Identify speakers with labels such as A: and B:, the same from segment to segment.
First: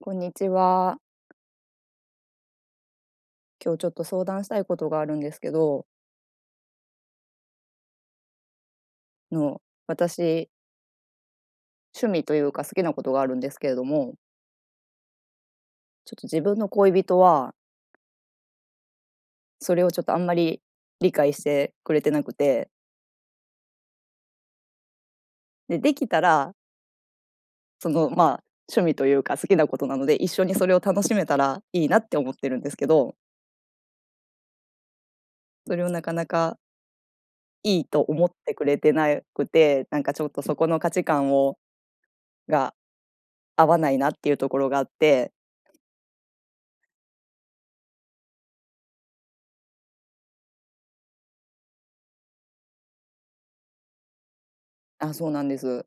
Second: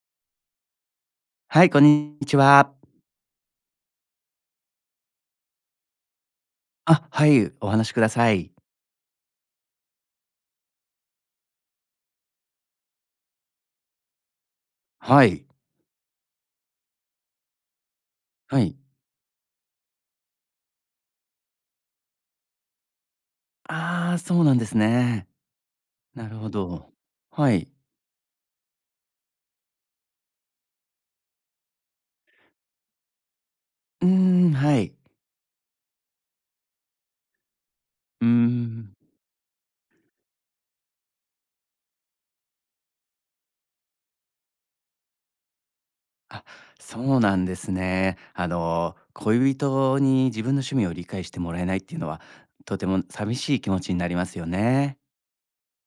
A: こんにちは。
B: はい、こんにちは。
A: 今日ちょっと相談したいことがあるんですけど。
B: あ、はい。お話しください。
A: の、私趣味というか、好きなことがあるんですけれども。
B: はい。
A: ちょっと自分の恋人は
B: はい。
A: それをちょっとあんまり理解してくれてなくて。
B: ああ、そうなんですね。
A: でできた
B: なるほ
A: ら
B: ど。はい。
A: その、まあ、趣味というか、好きなことなので、一緒にそれを楽しめたらいいなって思ってるんですけど。
B: うん、はい。
A: それをなかなかいいと思
B: う
A: ってくれ
B: ん。
A: てなくて、なんかちょっとそこの価値観をが合わないなっていうところがあって。
B: あ、そうなんですね。あの、恋人に自分の趣味を理解してもらえないっていうのは、とても寂しい気持ちになりますよね。
A: あ、そうなんです。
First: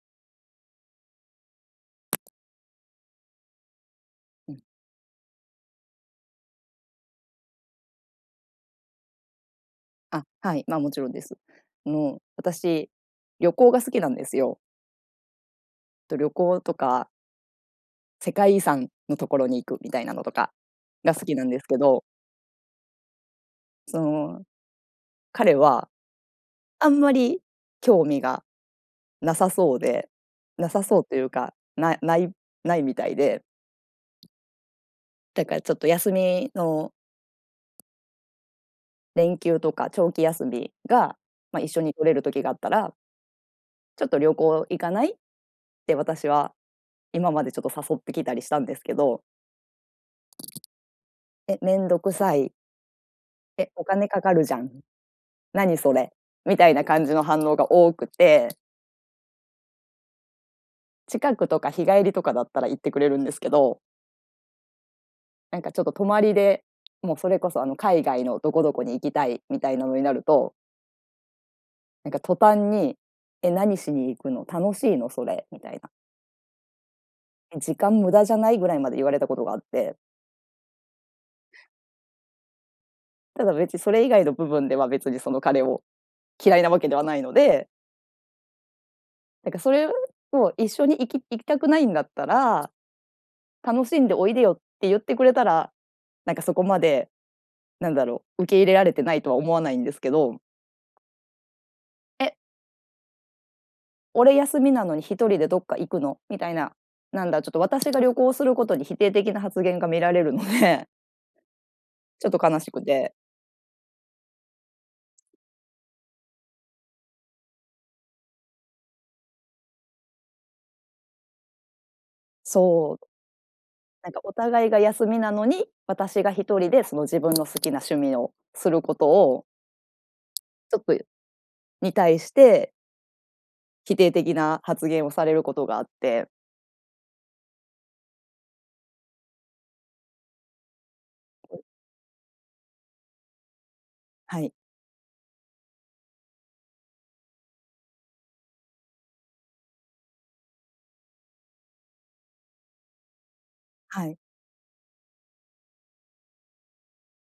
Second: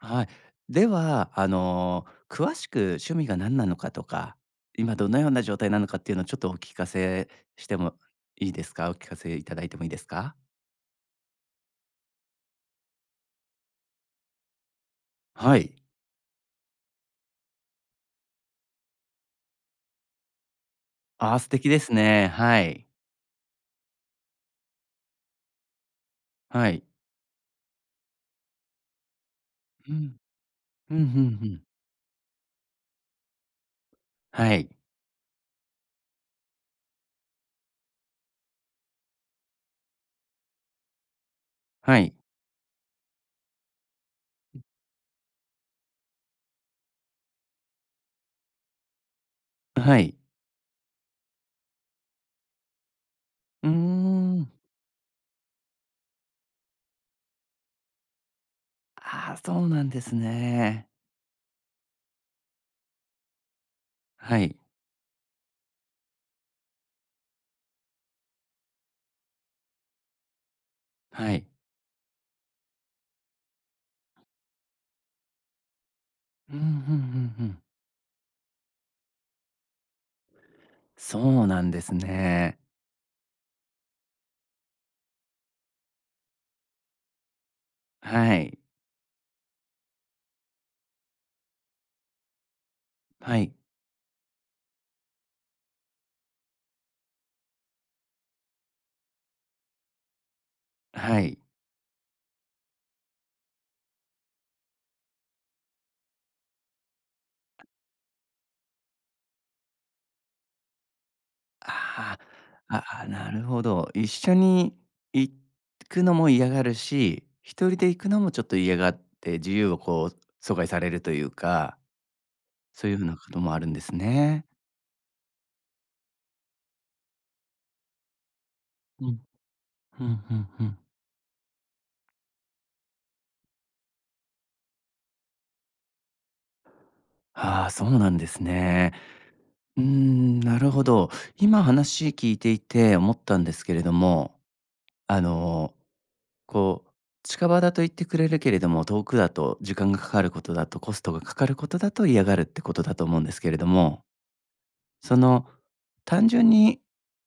B: はい。では、あの、詳しく趣味が何なのかとか、
A: うん。
B: 今どのような状態なのかっていうのを、ちょっとお聞かせしてもいいですか？お聞かせいただいてもいいです
A: あ、
B: か？
A: はい、まあ、もちろんです。もう、私旅行が好きなんですよ。
B: はい。
A: と、旅行とか世界遺産のところに行くみたいなのとかが、好き
B: あ、
A: な
B: 素
A: んです
B: 敵
A: け
B: です
A: ど。
B: ね。はい。
A: その、彼は、
B: はい。
A: あんまり興味がなさそう
B: う
A: で、
B: ん、
A: なさ
B: う
A: そう
B: ん、
A: と
B: ふ
A: いう
B: んふ
A: か、
B: ん。
A: なないないみたいで
B: はい。
A: だからちょっと休みの連休とか長期休みが、ま、一緒に
B: は
A: 取れ
B: い。
A: る時があったらちょっと旅
B: うん。
A: 行行かない？って私は今までちょっと誘ってきたりしたんですけど。
B: あ、はい。
A: 「え、めんどくさい。
B: うー
A: え、お金かかる
B: ん。
A: じゃん。何それ？」みたいな感じの反応が多くて。
B: ああ、そうなんですね。
A: 近くとか日帰りとかだったら行ってくれるんですけど。
B: はい。
A: なんかちょっと泊まりで、もうそれこそあの海外のどこどこに行きたいみたいなのになると
B: はい。
A: なんか途端に「え、何しに行くの？楽しいのそれ」みたいな。
B: うんうんうんうん。
A: 「え、時間無駄じゃない？」ぐらいまで言われたことがあって。
B: そうなんですね。
A: ただ別に、それ以外の部分では、別にその、彼を嫌いな訳ではないので。
B: はい。
A: だからそれをを、「一緒に行き行きたくないんだったら、
B: はい。
A: 楽しんでおいでよ」って言ってくれたら、なんかそこまで、なんだろう、受け入れられてないとは思わないんですけど。
B: はい。
A: 「え？俺休みなのに一人でどっか行くの？」みたいな、なんだ、ちょっと私が旅行することに否定的な発言が見られるので。
B: あ
A: ちょっと悲し
B: あ、
A: く
B: ああ、
A: て。
B: なるほど。一緒に行くのも嫌がるし、一人で行くのもちょっと嫌がって、自由をこう阻害されるというか。そう
A: そ
B: いう風
A: う。
B: なこともあるんです
A: なんかお
B: ね。
A: 互いが休みなのに、私が一人で、その自分の好きな趣味をするこ
B: う
A: と
B: ん。
A: を
B: ふんふんふ
A: ち
B: ん。
A: ょっと、に対して否定的な発言をされることがあって。
B: ああ、そうなんですね。うーん、なるほど。今話聞いていて思ったんですけれども、
A: はい。
B: あの、こう、近場だと行ってくれるけれども、遠くだと時間がかかることだと、コストがかかることだと嫌がるってことだと思うんですけれども。
A: はい。
B: その、単純に、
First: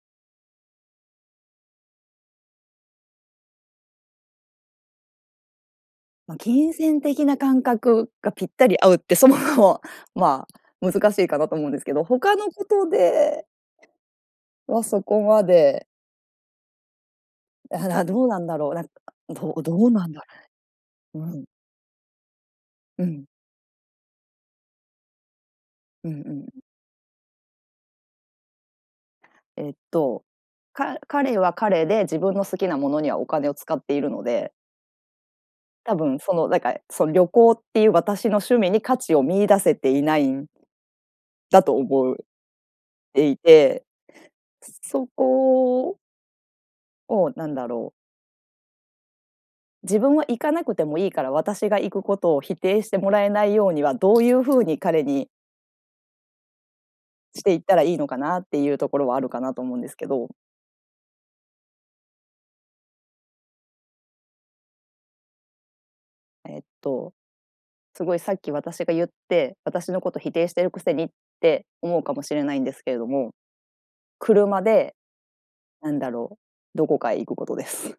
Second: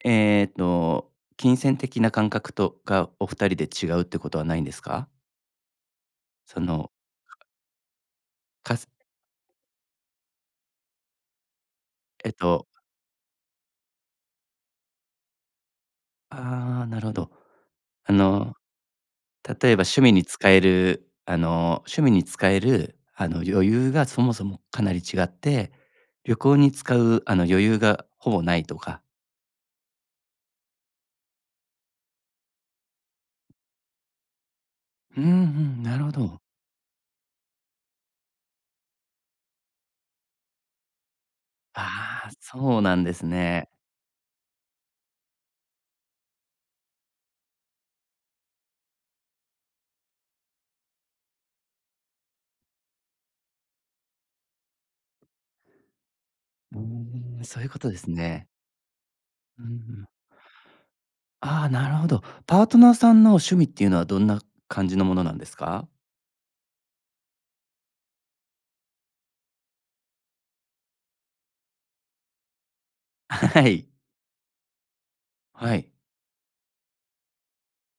B: ええと、金銭的な感覚とか、お2人で違うってことはないんですか？
A: まあ、
B: そ
A: 金
B: の。
A: 銭的な感覚がぴった
B: か
A: り
B: す
A: 合うってそもそも、まあ、難しいかなと思うんですけど、
B: えっ
A: 他の
B: と。
A: ことでは、そこまで。
B: ああ、なるほど。
A: ああ、な、
B: あ
A: どうなん
B: の
A: だろう、な、ど
B: 例え
A: ど
B: ば
A: う
B: 趣
A: なん
B: 味
A: だ。
B: に使える
A: う
B: あ
A: ん。
B: の、趣味に使える
A: うん。
B: あの余裕がそもそもかなり違って、
A: うんうんう
B: 旅行
A: ん。
B: に使うあの余裕がほぼないとか。
A: ええと。か彼は彼で自分の好きなものにはお金を使っているので。
B: うんうん、
A: 多
B: なるほ
A: 分そ
B: ど。
A: の、なんかその旅行っていう私の趣味に価値を見出せていないんだと思う
B: ああ、そうなんです
A: でい
B: ね。
A: て。そこ。を、なんだろう。自分は行かなくてもいいから、私が行くことを否定してもらえないようにはどういう風に彼に
B: うーん、
A: してい
B: そ
A: っ
B: ういう
A: た
B: こ
A: ら
B: と
A: い
B: で
A: いの
B: す
A: かなっ
B: ね。
A: ていうところはあるかな
B: う
A: と
B: んう
A: 思うんですけ
B: ん。
A: ど。
B: ああ、なるほど。パートナーさんの趣味っていうのはどんな感じのものなんですか？
A: えっと、すごいさっき私が言って、私のこと否定してるくせにって思うかもしれないんですけれども。
B: はい。
A: 車で
B: はい。
A: なんだろう、どこかへ行くことです。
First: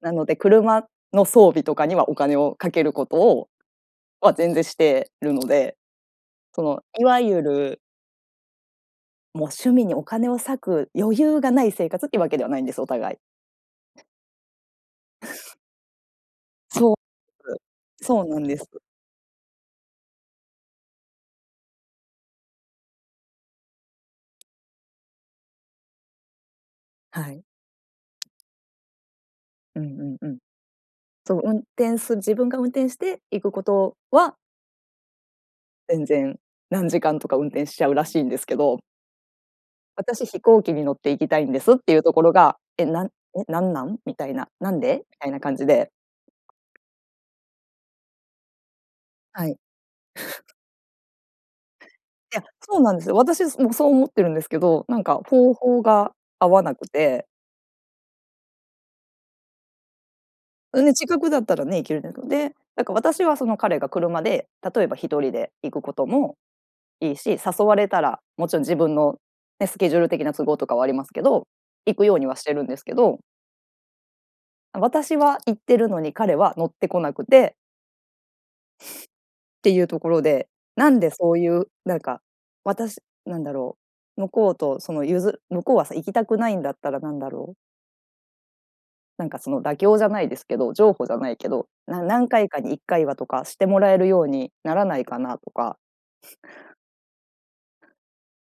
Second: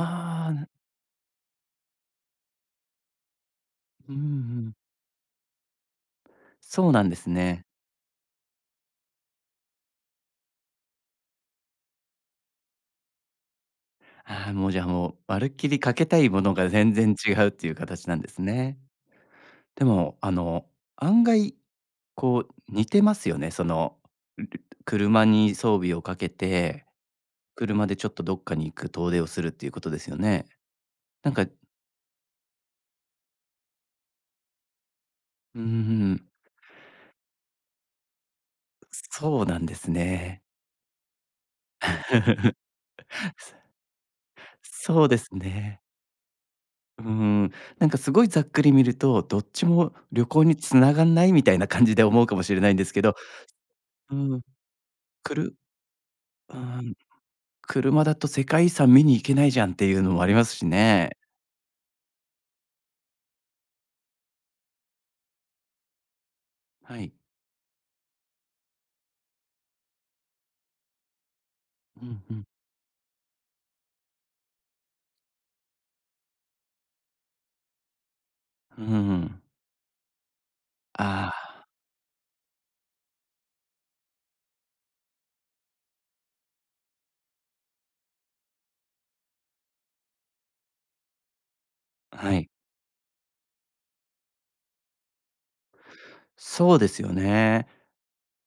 A: なので、
B: あ。
A: 車の装備とかにはお金をかけることを
B: うんう
A: は、全然し
B: ん。
A: てるので、その
B: そうな
A: い
B: んで
A: わ
B: す
A: ゆ
B: ね。
A: る。もう、趣味にお金を割く余裕がない生活っていうわけではないんです、お互い。
B: ああ、もうじゃあもう、まるっきりかけたいものが全
A: そう
B: 然違うっ
A: で
B: ていう
A: す、
B: 形なん
A: そう
B: で
A: な
B: す
A: んです。
B: ね。でも、あの、案外、こう似てますよね。その、車に装備をかけて、
A: はい。
B: 車でちょっとどっかに行く遠出をするっていうこ
A: うん
B: とで
A: う
B: すよ
A: んうん。
B: ね。なん
A: その
B: か。
A: 運転する自分が運転して行くことは
B: うー
A: 全
B: ん。
A: 然何時間とか運転しちゃうらしいんですけど。
B: うそうなんです
A: 私
B: ね。
A: 飛行機に乗って行きたいんですっていうところが、「え、なん
B: す
A: なんなん？」みたいな、「なん
B: そ
A: で？」
B: う
A: み
B: で
A: た
B: す
A: いな感じ
B: ね。
A: で。
B: うーん、なんかすごいざっくり見ると、どっ
A: はい。
B: ちも旅行 に繋がんないみたいな感じで思う
A: い
B: か
A: や、
B: もしれないん
A: そう
B: で
A: な
B: す
A: ん
B: け
A: です
B: ど
A: よ。私すもそう思っ
B: う
A: てるんで
B: ん、
A: すけど、なんか
B: く
A: 方
B: る
A: 法が合
B: う
A: わなく
B: ん、
A: て。
B: 「車だと世界遺産見に行けないじゃん」っていうのもありますし
A: んで
B: ね。
A: 近くだったらね、行ける。なんか、で、だから私はその彼が車で、例えば一人で行くことも
B: は
A: い
B: い。
A: いし、誘われたら、もちろん自分のね、スケジュール的な都合とかはありますけど、行
B: う
A: くよう
B: ん
A: に
B: う
A: はし
B: ん。
A: てるんですけど私は行ってるのに彼は乗ってこなくて
B: うー ん。
A: ていうところで、なんでそ
B: あ
A: うい
B: あ。
A: う、なんか、私、なんだろう、向こうとそのゆず向こうはさ、行きたくないんだったらなんだろうなんかその妥協じゃないですけど、譲歩じゃないけど、な何
B: はい。
A: 回かに一回はとか、してもらえるようにならないかなとか。
B: そうですよね。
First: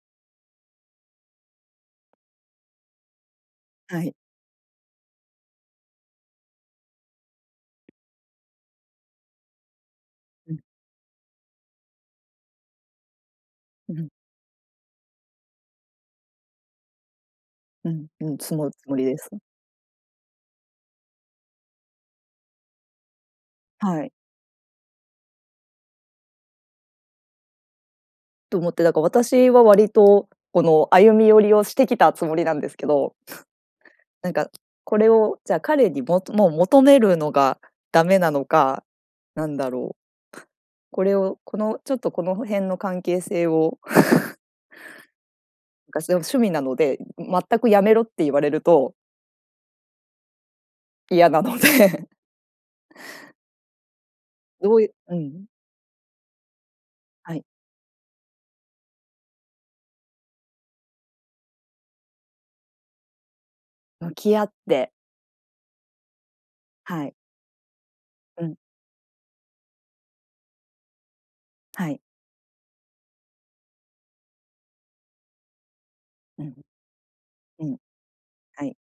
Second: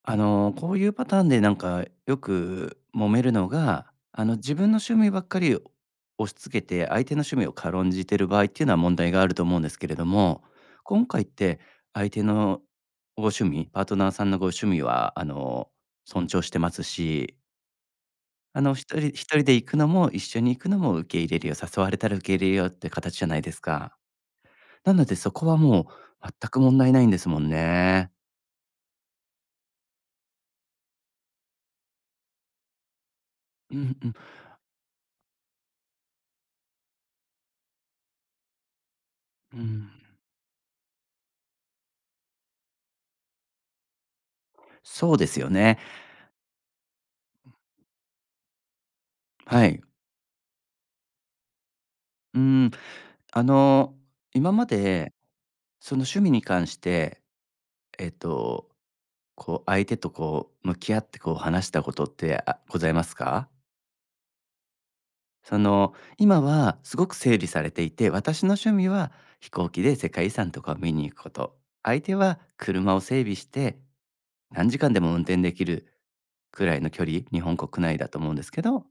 B: あの、こういうパターンでなんかよく揉めるのが、
A: はい。
B: あの自分の趣味ばっかり押し付けて、相手の趣味を軽んじている場合っていうのは問題があると思うんですけれども、
A: うん。
B: 今回って相手のご趣味パー
A: う
B: トナ
A: ん。
B: ーさんのご趣味は、あの、尊重してますし。
A: うんうん、つ
B: あ
A: もる
B: の
A: つ
B: 一
A: もり
B: 人
A: で
B: 一
A: す。
B: 人で行くのも一緒に行くのも受け入れるよ、誘われたら受け入れるよっていう形じゃないですか。
A: はい。
B: なので、そこはもう、全く問題無いんですもんね。
A: と思って、だから私は割と、この歩み寄りをしてきたつもりなんですけど。
B: うん うん。
A: なんかこれをじゃあ彼にももう求めるのがダメなのか、なん
B: う
A: だ
B: ん。
A: ろう。これを、このちょっとこの辺の関係性を
B: そうですよね。
A: がすごく趣味なので、全くやめろって言われると。
B: はい。
A: 嫌なので。
B: うん。あの、今ま
A: どういう
B: で、
A: うん。
B: その趣味に関して、
A: はい。
B: えっと、こう相手とこう、向き合ってこう話したことって、あ、ございますか？
A: 向き合って。
B: その、今はす
A: は
B: ご
A: い。
B: く整理されていて、私
A: う
B: の
A: ん。
B: 趣味は飛行機で世界遺産とかを見に行くこと。
A: はい。
B: 相手は、車を整備して、何時間でも運転出来る
A: うん。
B: くらいの距離、日本
A: うん。
B: 国内だと思うんですけ
A: はい。
B: ど、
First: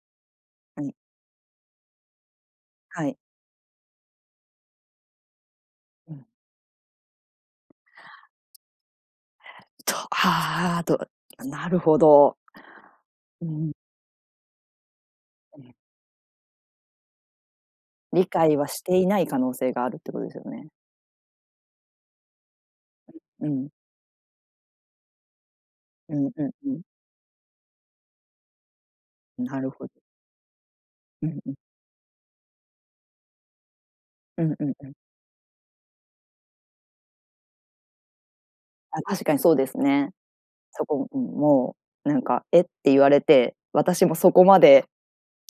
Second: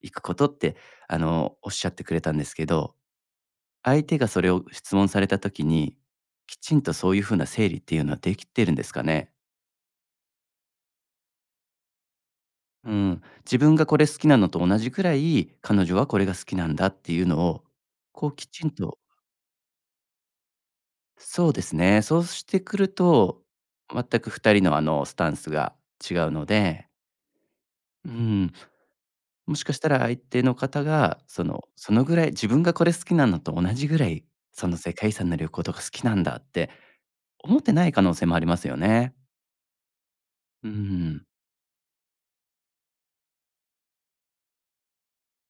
B: 行くことって、
A: うん。
B: あの仰ってくれたんですけど。
A: はい。
B: 相手がそれを質問された時に、
A: うん。
B: きちんとそういう風な整理っていうのは出来てるんですかね？
A: とああ、となるほど。
B: うん、
A: う
B: 自
A: ん。
B: 分がこれ好きなのと同じくらい、
A: うん。
B: 彼女はこれが好きなんだっていうのを、
A: 理
B: こうき
A: 解
B: ち
A: は
B: ん
A: し
B: と。
A: ていない可能性があるってことですよね。
B: そうですね。そうしてくると、
A: うんうん。
B: 全く2人の、あの、スタンスが違
A: うん
B: う
A: う
B: の
A: んうん。
B: でうん。も
A: な
B: し
A: る
B: かした
A: ほ。
B: ら、相手の方が、
A: うん
B: そ
A: うん。
B: の、そのぐらい、自分が、これ好きなのと同じぐらい、
A: うんう
B: そ
A: ん
B: の、
A: う
B: 世
A: ん。
B: 界遺産の旅行とか、好きなんだって思ってない可能性もありますよ
A: あ、
B: ね。
A: 確かにそうですね。
B: う
A: そこうん、
B: ん。
A: もうなんか、えっ、て言われて。私もそこまで、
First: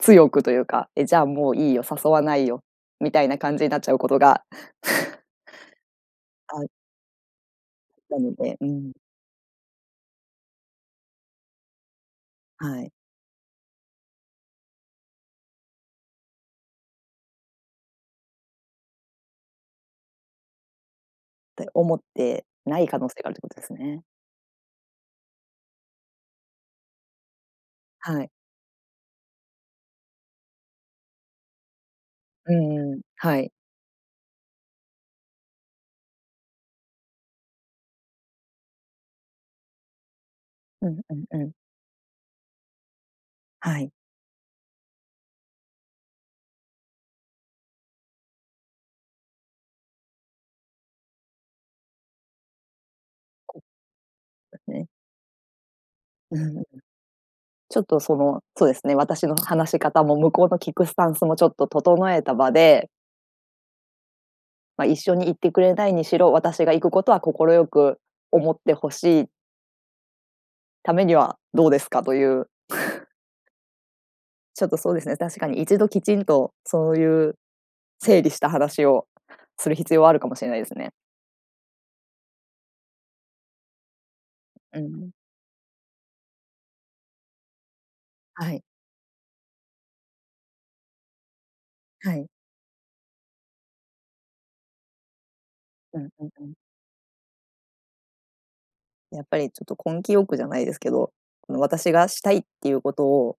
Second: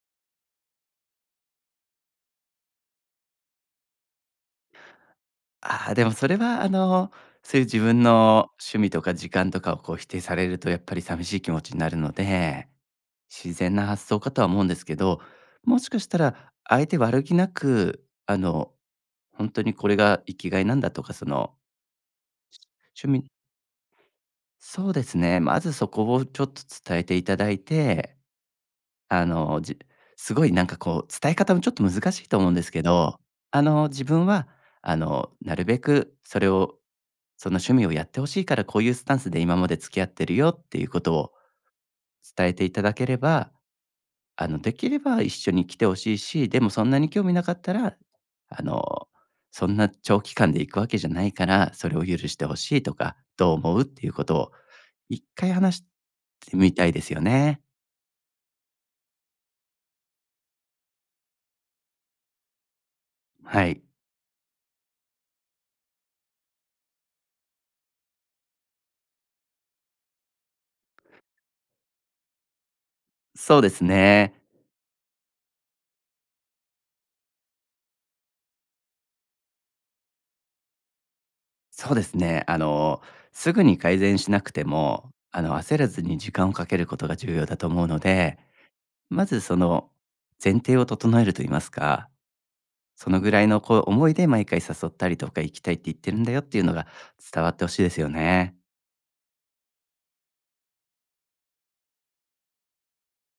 A: 強くというか、え、じゃあもういいよ、誘わないよ、みたいな感じに、なっちゃうことが
B: ああ。でも、それ
A: あ
B: は、あ
A: る
B: の、そういう自分
A: なの
B: の
A: でう
B: 趣味
A: ん。
B: とか時間とかを、こう、否定されると、やっぱり寂しい気持ちになるので。
A: はい。
B: 自然な発想かとは思うんですけど。もしかしたら、相手悪気なく、あの、ホントにこれが生きがいなんだとか、その
A: って、思ってない可
B: 趣
A: 能性
B: 味
A: が、あるということですね。
B: そうですね。まず、そこをちょっと伝えていただいて。
A: はい。
B: あの、じすごいなんかこう、伝え方もちょっと難しいと思う
A: う
B: んです
A: ん
B: け
A: うん。
B: ど。
A: はい。
B: あの、自分は、あの、なるべくそれを、その趣味をやって欲しいから、こういうスタンスで今まで付き合ってるよ、っていう
A: う
B: こ
A: ん
B: と
A: うん
B: を
A: うん。
B: 伝えていただければ。
A: はい。
B: あの、できれば、一緒に来て欲しいし、でも、そんなに興味なかったら、あの、そんな長期間で行くわけじゃないから、それを許して欲しいとか。どう
A: はい、そ
B: 思うっていうことを、
A: うすね。
B: 1回話し
A: う
B: て
A: ん、ん。
B: みたいですよね。
A: ちょっと、その、そうですね。私の話し方も、向こうの聞くスタンスも、ちょっと、整えた場で
B: はい。
A: ま、一緒に行ってくれないにしろ、私が行くことは快く思ってほしいためにはどうですかという。
B: そうですね。
A: ちょっとそうですね、確かに、一度きちんとそういう、整理した話をする必要はあるかもしれないですね。
B: そうですね、あの、すぐに改善しなくて
A: うん。
B: も、あの、焦らずに時間をかけることが重要だと思うので、
A: はい。
B: まず、その、前提を整えると言いますか、
A: はい。
B: そのぐらいの、こう、思いで毎回誘ったりとか行きたいって言っ
A: うん
B: てるん
A: うん
B: だよっ
A: うん。
B: ていうのが伝わって欲しいですよね。
A: やっぱり、ちょっと根気よくじゃないですけど、あの、私がしたいっていうことを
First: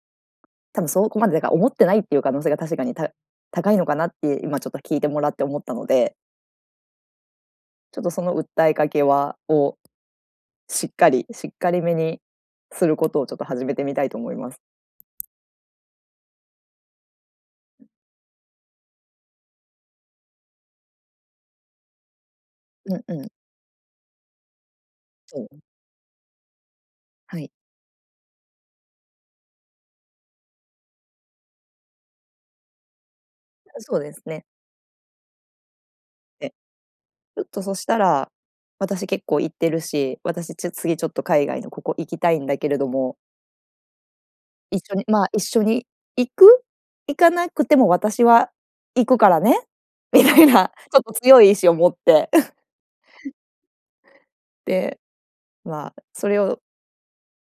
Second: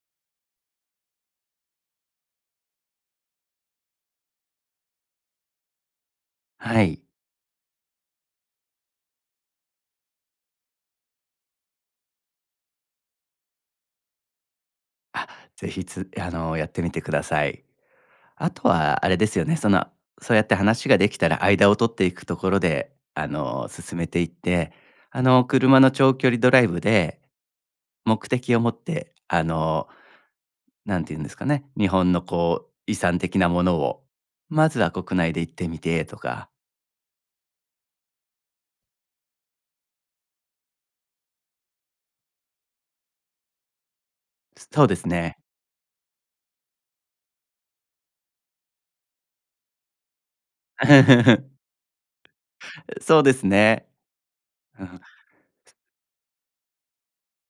A: 多分そこまで、なんか、思ってないっていう可能性が確かにた高いのかなって今ちょっと聞いてもらって思ったので
B: はい。
A: ちょっと、その訴えかけはをしっかりしっかりめにすることをちょっと始めてみたいと思います。
B: あ、ぜひつあの、やってみてください。あとはあれですよね、その、そうやって話ができたら間を取っていくところで、
A: うんう
B: あ
A: ん。
B: の、進めていって、あ
A: う
B: の、
A: ん。
B: 車の長距離ドライブで、
A: はい。
B: 目的を持って、あの、何て言うんですかね、日本の、こう、遺産的なもの
A: あ、そう
B: を
A: ですね。
B: まずは国内で行ってみてとか。
A: え、ちょっとそしたら、「私結構行ってるし、私ちゅ次ちょっと海外のここ行きたいんだけれども
B: そ
A: 一
B: うで
A: 緒に、
B: す
A: ま、
B: ね。
A: 一緒に行く？行かなくても私は行くからね」みたいな、ちょっと強い意 志を持って。
B: そう ですね。う
A: で、
B: ん。
A: ま、それを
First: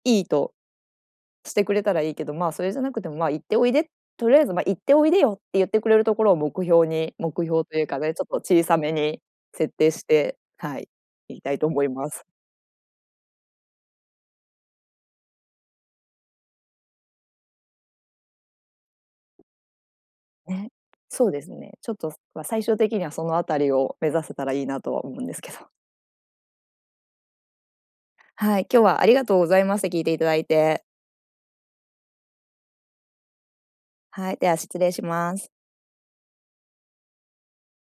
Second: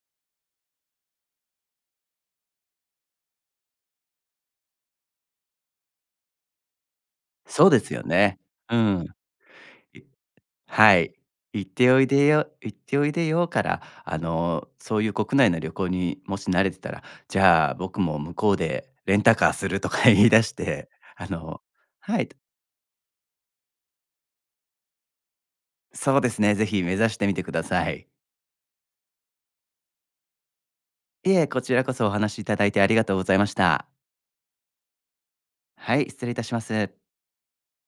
A: いいとしてくれたらいいけど、ま、それじゃなくても、ま、「行っておいで」とりあえず、ま、「行っておいでよ」って言ってくれるところを目標に、目標
B: そう
A: と
B: で
A: いう
B: す
A: か
B: よ
A: ね、ちょっと
B: ね。
A: 小さ
B: う
A: め
B: ん。
A: に設定
B: い
A: して、はい、
B: はい、
A: いきたいと
B: 「行っ
A: 思い
B: ておい
A: ます。
B: でよ行っておいでよ」から、あの、そういう国内の旅行にもし慣れてたら、「じゃあ僕も向こうでレンタカーする」とか言い出し
A: ね、
B: て、あ
A: そうです
B: の
A: ね、ちょっと、
B: はい。
A: ま、最終的にはそのあたりを目指せたらいいなとは思うんですけど。
B: そうですね、ぜひ目指してみてください。
A: はい、今日はありがとうございます、聞いていただいて。
B: いえ、こちらこそお話しいただいてありがとうございました。
A: はい、では失礼します。
B: はい、失礼いたします。